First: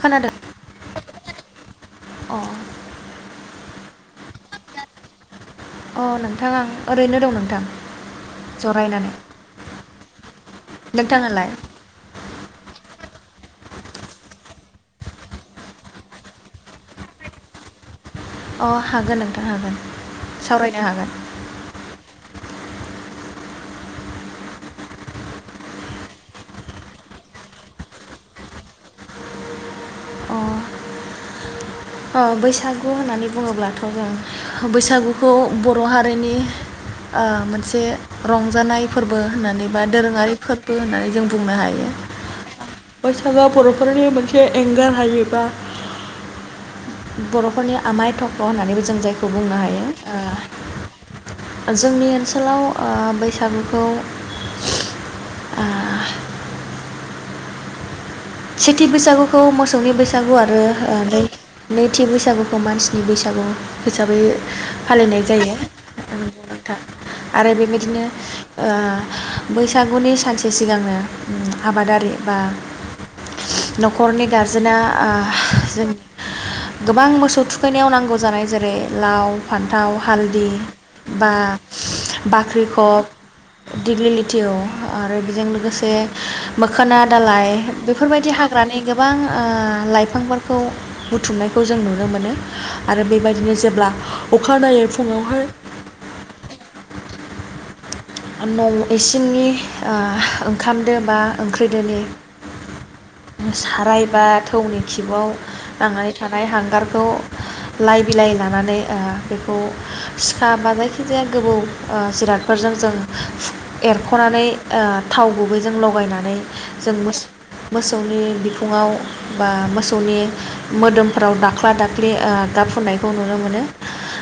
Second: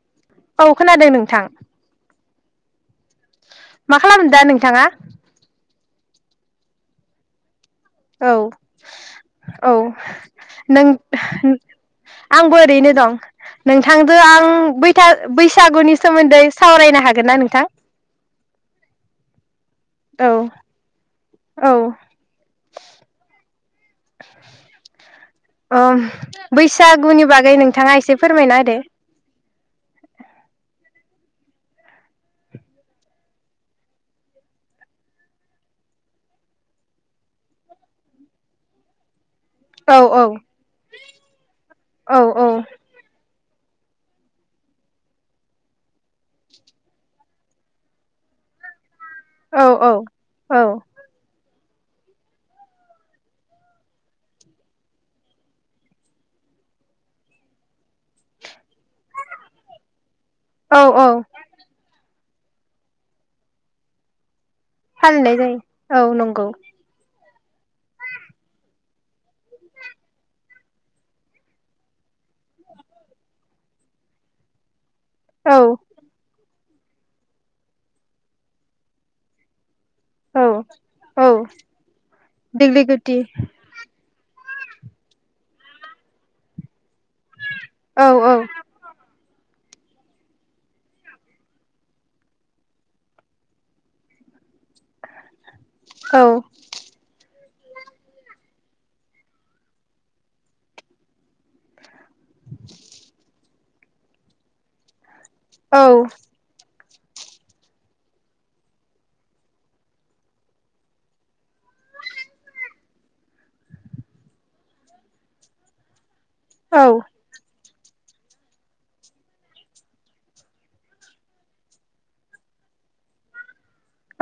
खोनादों औ खोनादों नोंथां अ। मा खालामदो दा नोंथाङा? अ नोंथां आं ओरैनो दं नोंथां। औ जरायनानै औ नों नोंथाङालाय आंबो ओरैनो दं। नोंथांजों आं बैथा बैसागुनि सोमोन्दै सावरायनो हागोन ना नोंथां? अ हागोन नोंथां हागोन औ सावरायनो हागोन औ। अ बैसागुनि बागै नोंथाङा एसे फोरमायना होदो। अ अ बैसागु होननानै बुङोब्लाथ जों बैसागुखौ बर हारिनि मोनसे रंजानाय फोरबो होननानै बा औ औ दोरोङारि फोरबो होननानै जों बुंनो हायो, औ [unintelligible] बरफोरनि मोनसे एंगार हायै बा बर'फोरनि आमाय थख्ल होननानैबो जों जायखौ [unintelligible] बुंनो हायो औ औ औ ओ। जोंनि ओनसोलाव ओ बैसागुखौ ओ सेथि बैसागुखौ मोसौनि बैस सागु आरो औ ओ औ नै-नैथि बैसागु मानसिनि बैसागु हिसाबै फालिनाय जायो नोंथां आरो बेबायदिनो ओ बैसागुनि सानसे सिगांनो आबादारि बा नखरनि गारजेना अ औ जोंनि गोबां मोसौ थुखैनायाव नांगौ जानाय जेरै लाव फान लाव औ हालदि औ बा दिग्लि गुथि बाख्रिखब दिग्लि लि फथिउ आरो बेजों लोगोसे मोखोना दालाइ औ बेफोरबायदि औ हाग्रानि गोबां ओ लाइफांफोरखौ बुथुमनायखौ जों नुनो मोनो आरो बेबायदिनो जेब्ला अखानायैै फुङावहाय औ। न' इसिंनि ओ ओंखाम दो बा ओंख्रि दोनि सारायबा थौनि खिबआव औ थांनानै थानाय हांगार। बेखौ लाइ बिलाइ लानानै बेखौ सिखा बा जायखिजाया गोबौ जिरादफोरजों जों ओ एरख'नानै ओ थाव गुबैजों लगायनानै औ जों मो मोसौनि बिखुङाव बा मोसौनि मोदोमफोराव दाख्ला दाख्लि गाब फुननायखौ नुनो मोनो।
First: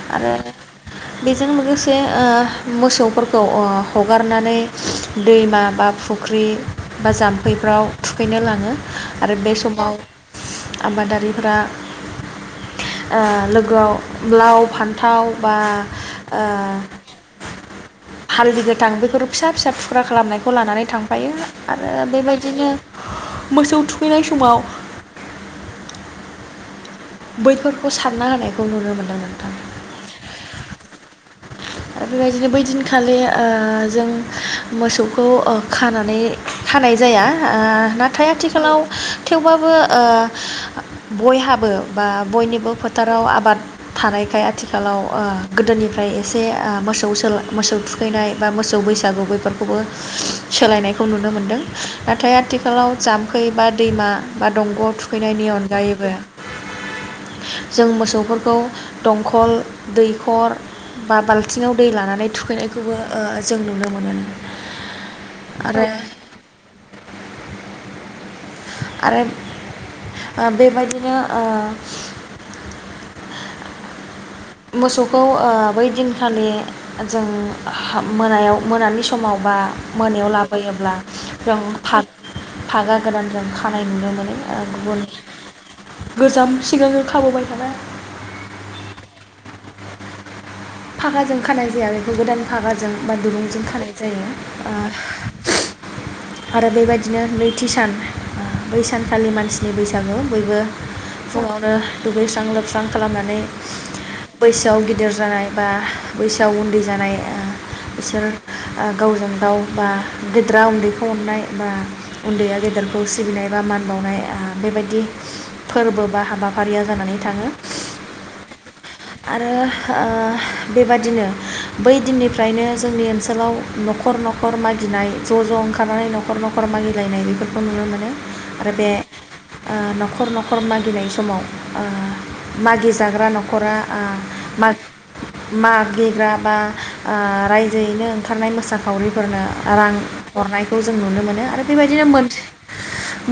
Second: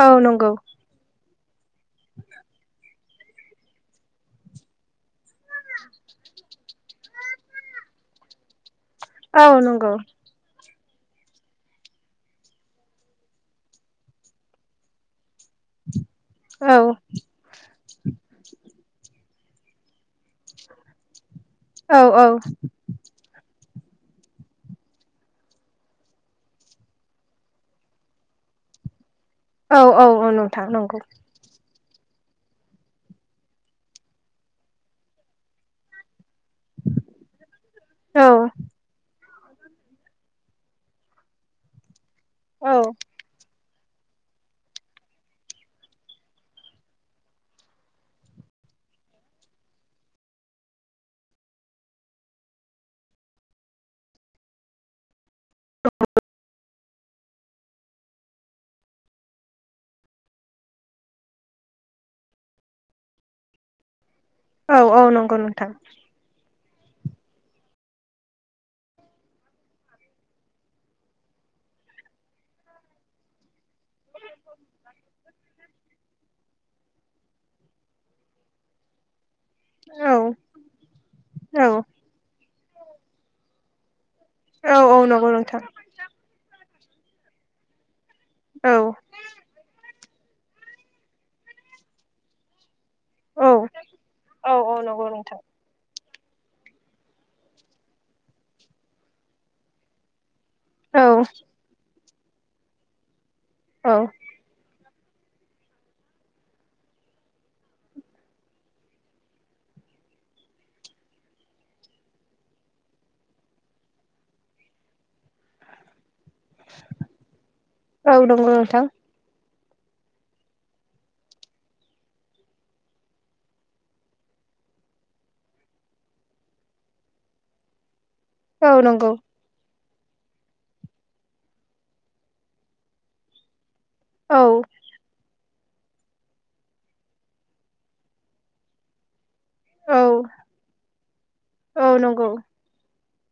औ आरो नंगौ। बेजों लोगोसे ओ मोसौफोरखौ अ हगारनानै दैमा बा फुख्रि बा जाम्फैफ्राव थुखैनो लाङो। आरो औ बे नंगौ समाव आबादारिफोरा लोगोआव लाव फान्थाव बा औ आ हाल बेफोर फिसा फिसा फुख्रा खालामनायखौ लानानै थांफायो। आरो औ औ बेबायदिनो मोसौ थुखैनाय समाव। बैफोरखौ सानना होनायखौ नुनो मोन्दोंमोन। औ औ औ नोंथां नंगौ। आरो बेबायदिनो बैदिनखालि ओ जों मोसौखौ खानानै। थानाय जाया औ नाथाय आथिखालाव थेवबाबो ओ बयहाबो। बा औ बयनिबो फोथाराव आबाद थानायखाय आथिखालाव ओ गोदोनि ओमफ्राय एसे मोसौ मोसौ थुखैनाय बा मोसौ बैसागु बेैफोरखौबो सोलायनायखौ नुनो मोनदों नाथाय आथिखालाव जाम्फै बा दैमा बा दंग' थुखैनायनि अनगायैबो जों मोसौफोरखौ दंखल दैखर। बा बाल्थिङाव दै लानानै थुखैनायखौबो जों नुनो मोनो। औ औ नंगौ नोंथां आरो आरो ओ बेबायदिनो ओ मोसौखौ ओ बै दिनखालि जों मोनायाव मोनानि समाव माबा औ मोनायाव लाबोयोब्ला जों औ फा-फागा गोदानजों। खानाय नुनो मोन औ औ गुबुन नंगौ नोंथां गोजाम सिगांनो खाबोबाय थानाय औ। फागाजों खानाय जाया बेखौ गोदान फागा जों बा औ दुरुंजों खानाय जायो औ ओ औ नंगौ नोंथां आरो बेबायदिनो नैथि सान ओ बै सानखालि मानसिनि बैसागु। बयबो औ फुङावनो दुगैस्रां लोबस्रां खालामनानै औ बैसोआव गिद गिदिर जानाय बा बैसोआव उन्दै जानाय ओ बिसोर ओ गावजों गाव बा गेदेरा उन्दैखौ अननाय बा उन्दैया गेदेरखौ सिबिनाय बा मान बावनाय ओ बेबायदि फोरबो बा हा हाबाफारिया जानानै थाङो औ नंगौ नोंथां आरो हो ओ बेबादिनो बै दिननिफ्रायनो जोंनि ओनसोलाव नखर नखर मागिनाय ज ज ओंखारनानै नखर नखर मागिलायनाय बेफोरखौ नुनो मोनो। औ नंगौ। ओ नखर नखर मागिनाय समाव ओ मागि जाग्रा नखरा आ औ मा मागिग्रा बा ओ रायजोयैनो ओंखारनाय मोसाखावरिफोरनो रां औ हरनायखौ जों नुनो मोनो आरो औ बेबायदिनो नंगौ मोनसे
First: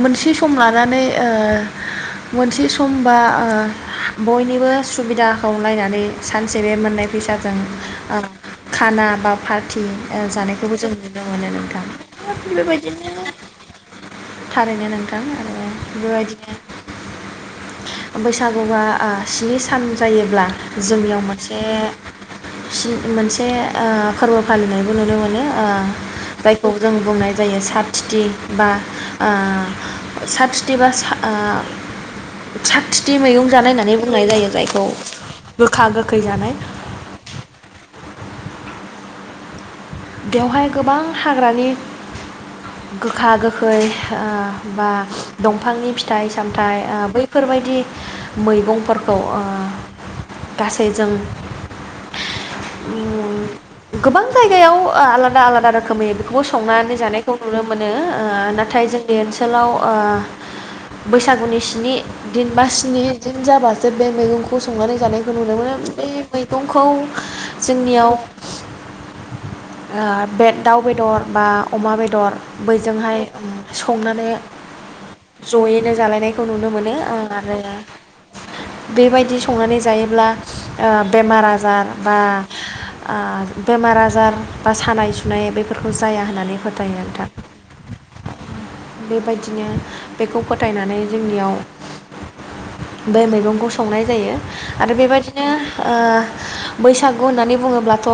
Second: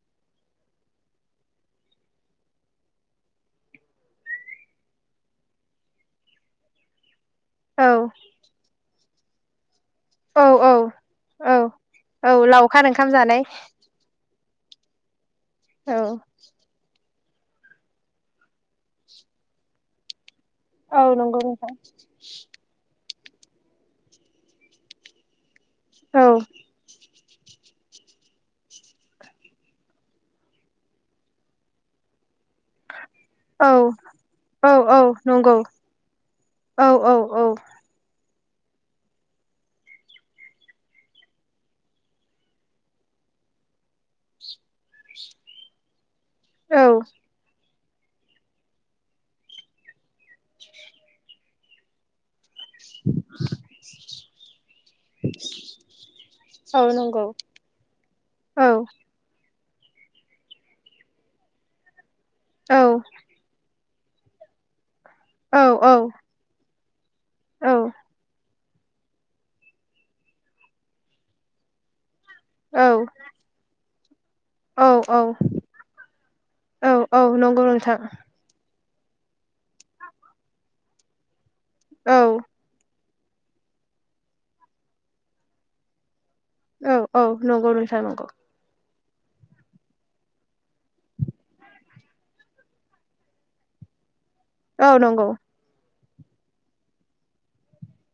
मोनसे सम लानानै ओ मोनसे सम बा ओ बयनिबो सुबिदाखौ नायनानै सान जे बे मोननाय फैसा जों औ ओ खाना बाफाद थि ओ औ औ जानायखौबो जों नुनो मोनो औ नोंथां औ लावखार ओंखाम बेबायदिनो जानाय थारैनो नोंथां आरो औ। बेबायदिनो बैसागुआ आं स्नि सान जायोब्ला जोंयाव मोन [unintelligible] मोनसे ओ फोरबो फालिनायबो नुनो मोनो। ओ औ जायखौ जों बुंनाय जायो साथथिथि बा ओ साथथिथि बा सा ओ साद थिथि मैगं औ जानाय होननानै बुंनाय जायो औ जायखौ औ नंगौ गोखा गोख औ औ औ। बेवहाय गोबां हाग्रानि गोखा गोखै ओ बा दंफांनि फि फिथाइ सामथाइ ओ बैफोरबायदि मैगंफोरखौ ओ गासै जों गोबां जायगायाव आलादा आलादा रोखोमै बेखौबो औ संनानै जानायखौ नंगौ नुनो मोनो औ नाथाय जोंनि ओनसो सोलाव ओ बैसागुनि स्नि दिनबा औ औ स्नि दिन जाबा बे मैगंखौ संनानै जानायखौ नुनो मोनो बे मैगं [inaudible] औ जोंनियाव बे दाउ बेदर बा अमा बेदर बैजोंहाय संनानै औ औ जयैनो जालायनायखौ नुनो औ मोनो ओ औ आरो नंगौ नोंथां बेबायदि संनानै जायोब्ला बेमार आजा औ [inaudible] ओ बेमार आजार बा सानाय सुनाय बेफोरखौ जाया होननानै फोथायो औ औ नोंथां नंगौ नोंथां नंगौ। बेबायदिनो बेखौ फोथायनानै जोंनियाव बे मैगंखौ संनाय जायो। औ आरो नंगौ बेबायदिनो ओ बैसागु होननानै बुङोब्लाथ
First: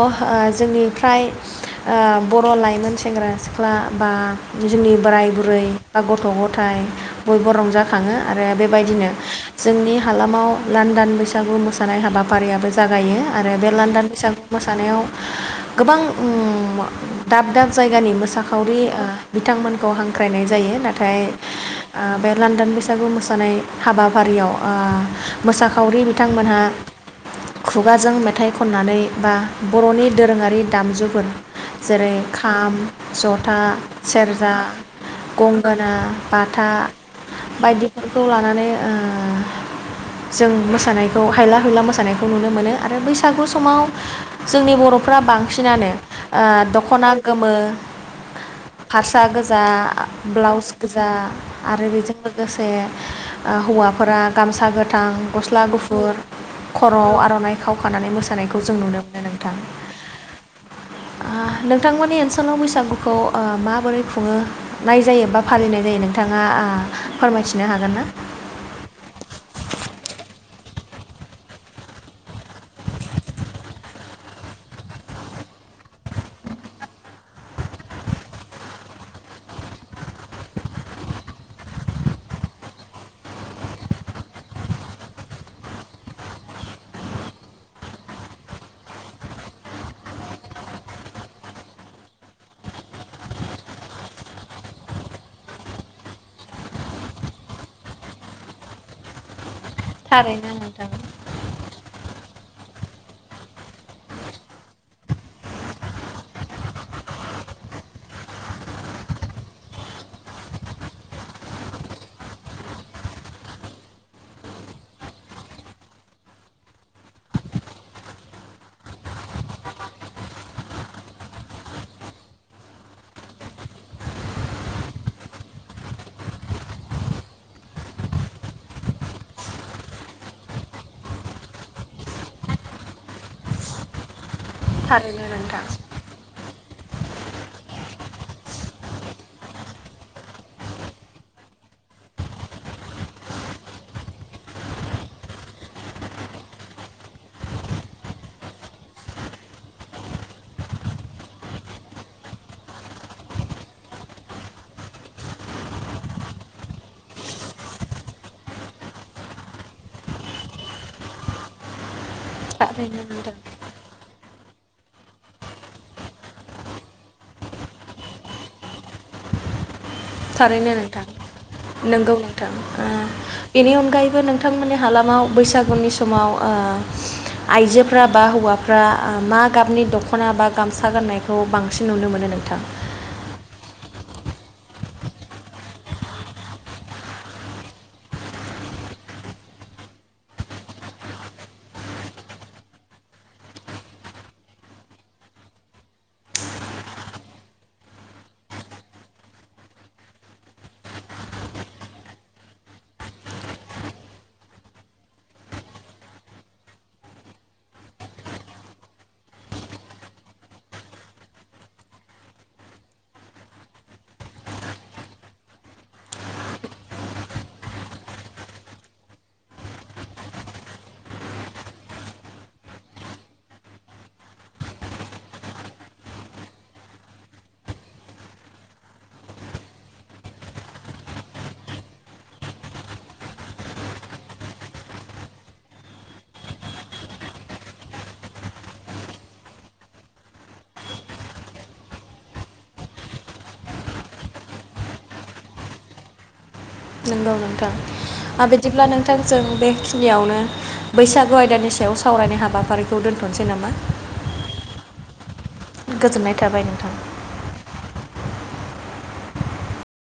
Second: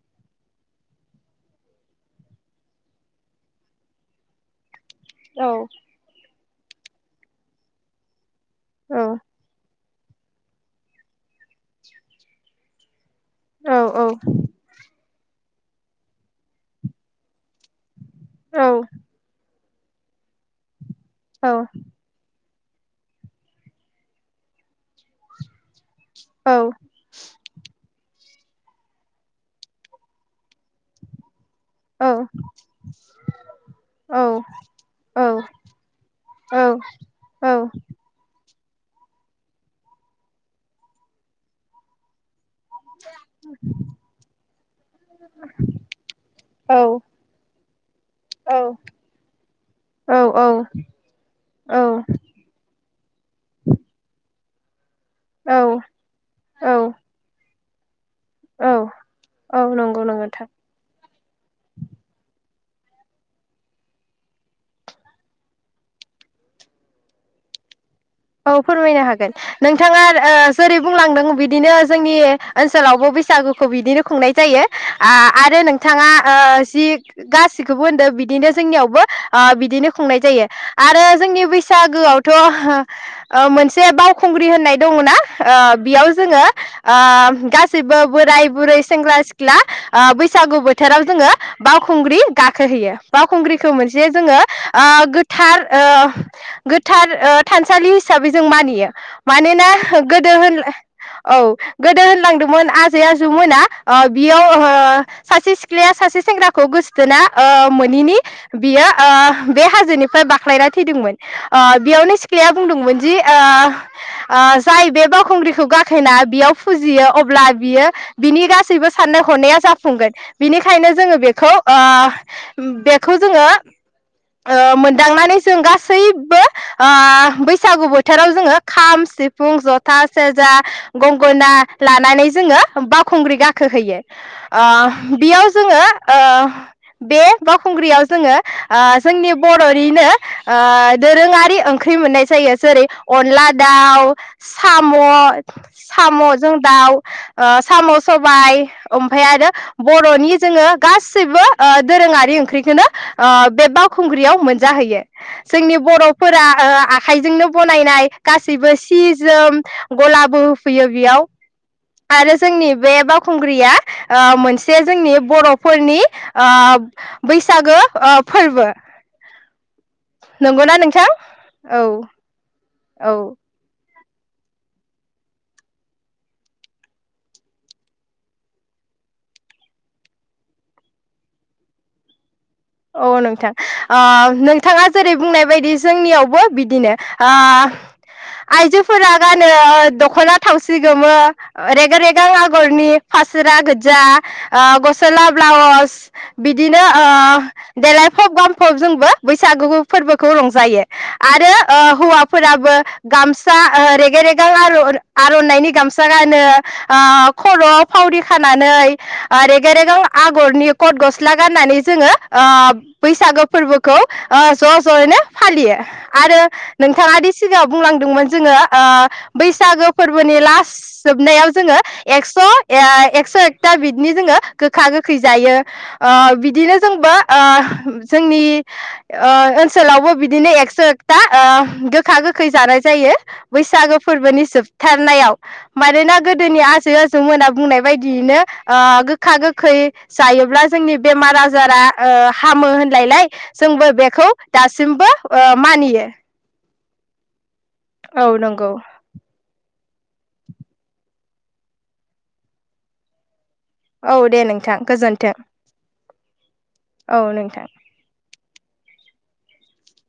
जोंनि फ्राय बर' लाइमोन सेंग्रा सिख्ला बा जोंनि बोराय औ बुरै बा गथ' ग नाथाय बयबो रंजाखाङो। आरो औ बेबायदिनो जोंनि हालामाव लान्दान बैसागु मोसानाय हाबाफारियाबो जागायो। आरो बे औ लान्दान बैसागु मोसानायाव गोबां दाब दाब जायगानि औ मोसाखावरि बिथांमोन खौ हांख्रायनाय जायो ना नाथाय ओ बे लान्दान बैसागु मोसानाय हाबाफारियाव ओ मोसा खावरि औ बिथांमोनहा खुगाजों मेथाइ खननानै बा बर'नि दोरोङारि दामजु फोर औ जेरै- खाम जथा औ सेरजा गंगोना औ बाथा बायदिफोरखौ लानानै ओ जों मोसानायखौ हायला हुला मोसानायखौ नुनो मोनो आरो बैसागु समाव जोंनि बर'फ्रा बांसिनानो ओ दखना गोमो ओ फास्रा गोजा ब्लाउस औ गोजा आरो बेजों लोगोसे ओ हौवाफोरा गामसा गो थां गस्ला गुफुर औ खरआव आरनाइ खावखानानै मोसा। औ औ नंगौ नंगौ नोंथां आं नोंथांमोननि ओन [inaudible] लाव बैसागुखौ ओ माबोरै खुंङो नाय जायो बा फालिनाय जायो नोंथांङा फोरमायथिनो हागोन ना? औ फोरमायनो हागोन नोंथांङा ओ जेरै- बुंलांदों बिदिनो जोंनि ओनसोलावबो बैसागोखौ बिदिनो खुंनाय जायो आ आरो नोंथांङा जि गासिखौबो होनदों बिदिनो जोंनियावबो ओ बिदिनो खुंनाय जायो आरो जोंनि बैसागोआवथ' ओ मोनसे बावखुंग्रि होननाय दंङना ओ बेयाव जोंङो ओ गासैबो बोराय बुरै सेंग्रा सिख्ला ओ बैसागु बोथोराव जोंङो बावखुंग्रि गाखोहैयो बावखुंग्रिखौ मोनसे जोंङो ओ गोथार ओ गोथार ओ थानसालि हिसाबै जों मानियो मानोना गोदो थारैनो होन नोंथां औ गोदो होनलांदोंमोन आजै आजौमोना बियाव ओ सासे सिख्लाया सासे सेंग्राखौ गोस्थोना ओ मोनैनि बियो ओ बे हाजोनिफ्राय बाख्लायना थैदोंमोन ओ बेयावनो सिख्लाया बुंदोंमोन दि ओ ओ जाय बे बावखुंग्रिखौ गाखोना बेयाव फुजियो अब्ला बियो बिनि गासैबो साननाय हनाया जाफुंगोन बिनिखायनो जोंङो बेखौ ओ बेखौ जोंङो ओ मोनदांनानै जों गासैबो ओ बैसागु बोथोराव जोंङो खाम सिफुं जथा सेरजा गंगना लानानै जोंङो बावखुंग्रि गाखोहैयो ओ थारैनो बेयाव नोंथां जोंङो ओ बे बावखुंग्रियाव जोंङो ओ जोंनि बर'निनो ओ दोरोंङारि ओंख्रि मोननाय जायो जेरै अनला दाउ साम' साम'जों दाउ साम' सबाय ओमफाय आरो बर'नि जोंङो गासैबो ओ दोरोंङारि ओंख्रिखौनो ओ बे बावखुंग्रियाव मोनजाहैयो जोंनि बर'फोरा खायजोंनो बनायनाय गासैबो सि जोम गलाबो होफैयो बेयाव आरो जोंनि बे थारैनो नोंथां बावखुंग्रिया ओ मोनसे जोंनि बर'फोरनि ओ बैसागो ओ फोरबो नंगौना नोंथां औ नोंगौ नोंथां ओ औ बिनि अनगायै बो नोंथांमोननि हालामाव बैसागुनि समाव ओ आइजोफ्रा बा हौवाफ्रा ओ मा गाबनि दख'ना बा गामसा गाननायखौ बांसिन नुनो मोनो नोंथां? औ नोंथां ओ नोंथांङा जेरै बुंनाय बायदि जोंनियावबो बिदिनो ओ आइजोफोरा गानो दखना थावसि गोमो रेगां रेगां आगरनि फासोरा गोजा गस्ला ब्लाउस बिदिनो ओ देलायफब गामफब जोंबो बैसागु फोरबोखौ रंजायो आरो ओ हौवाफोराबो गामसा रेगे रेगां आरर आरनाइनि गामसा गानो खरआव फावरि खानानै ओ रेगे रेगां आगरनि कथ गस्ला गाननानै जोंङो ओ बैसागो फोरबोखौ ओ ज' ज'यैनो फालियो आरो नोंथांङादि सिगांङाव बुंलांदोंमोन जोंङो ओ बैसागो फोरबोनि लास जोबनायाव जोंङो एक्स' ए एक्स' एकथा बिदिनि जोंङो गोखा गोखै जायो ओ बिदिनो जोंबो ओ जोंनि ओनसोलावबो बिदिनो एकस एकथा ओ गोखा गोखै जानाय जायो। बैसागो फोरबोनि जोबथारनायाव मानोना गोदोनि आजै आजौमोना बुंनाय बायदियैनो ओ गोखा गोखै जायोब्ला जोंनि बेमार आजारा ओ हामो होनलायलाय जोंबो बेखौ दासिमबो ओ मानियो नोंगौ नों थां औ आरो नंगौ बिदिब्ला नोंथां जों बे खिनियावनो बैसागु आयदानि सायाव सावरायनाय हाबाफारिखौ दोनथ'नोसै नामा? औ दे नोंथां गोजोन्थों। गोजोननाय थाबाय नोंथां औ नोंथां।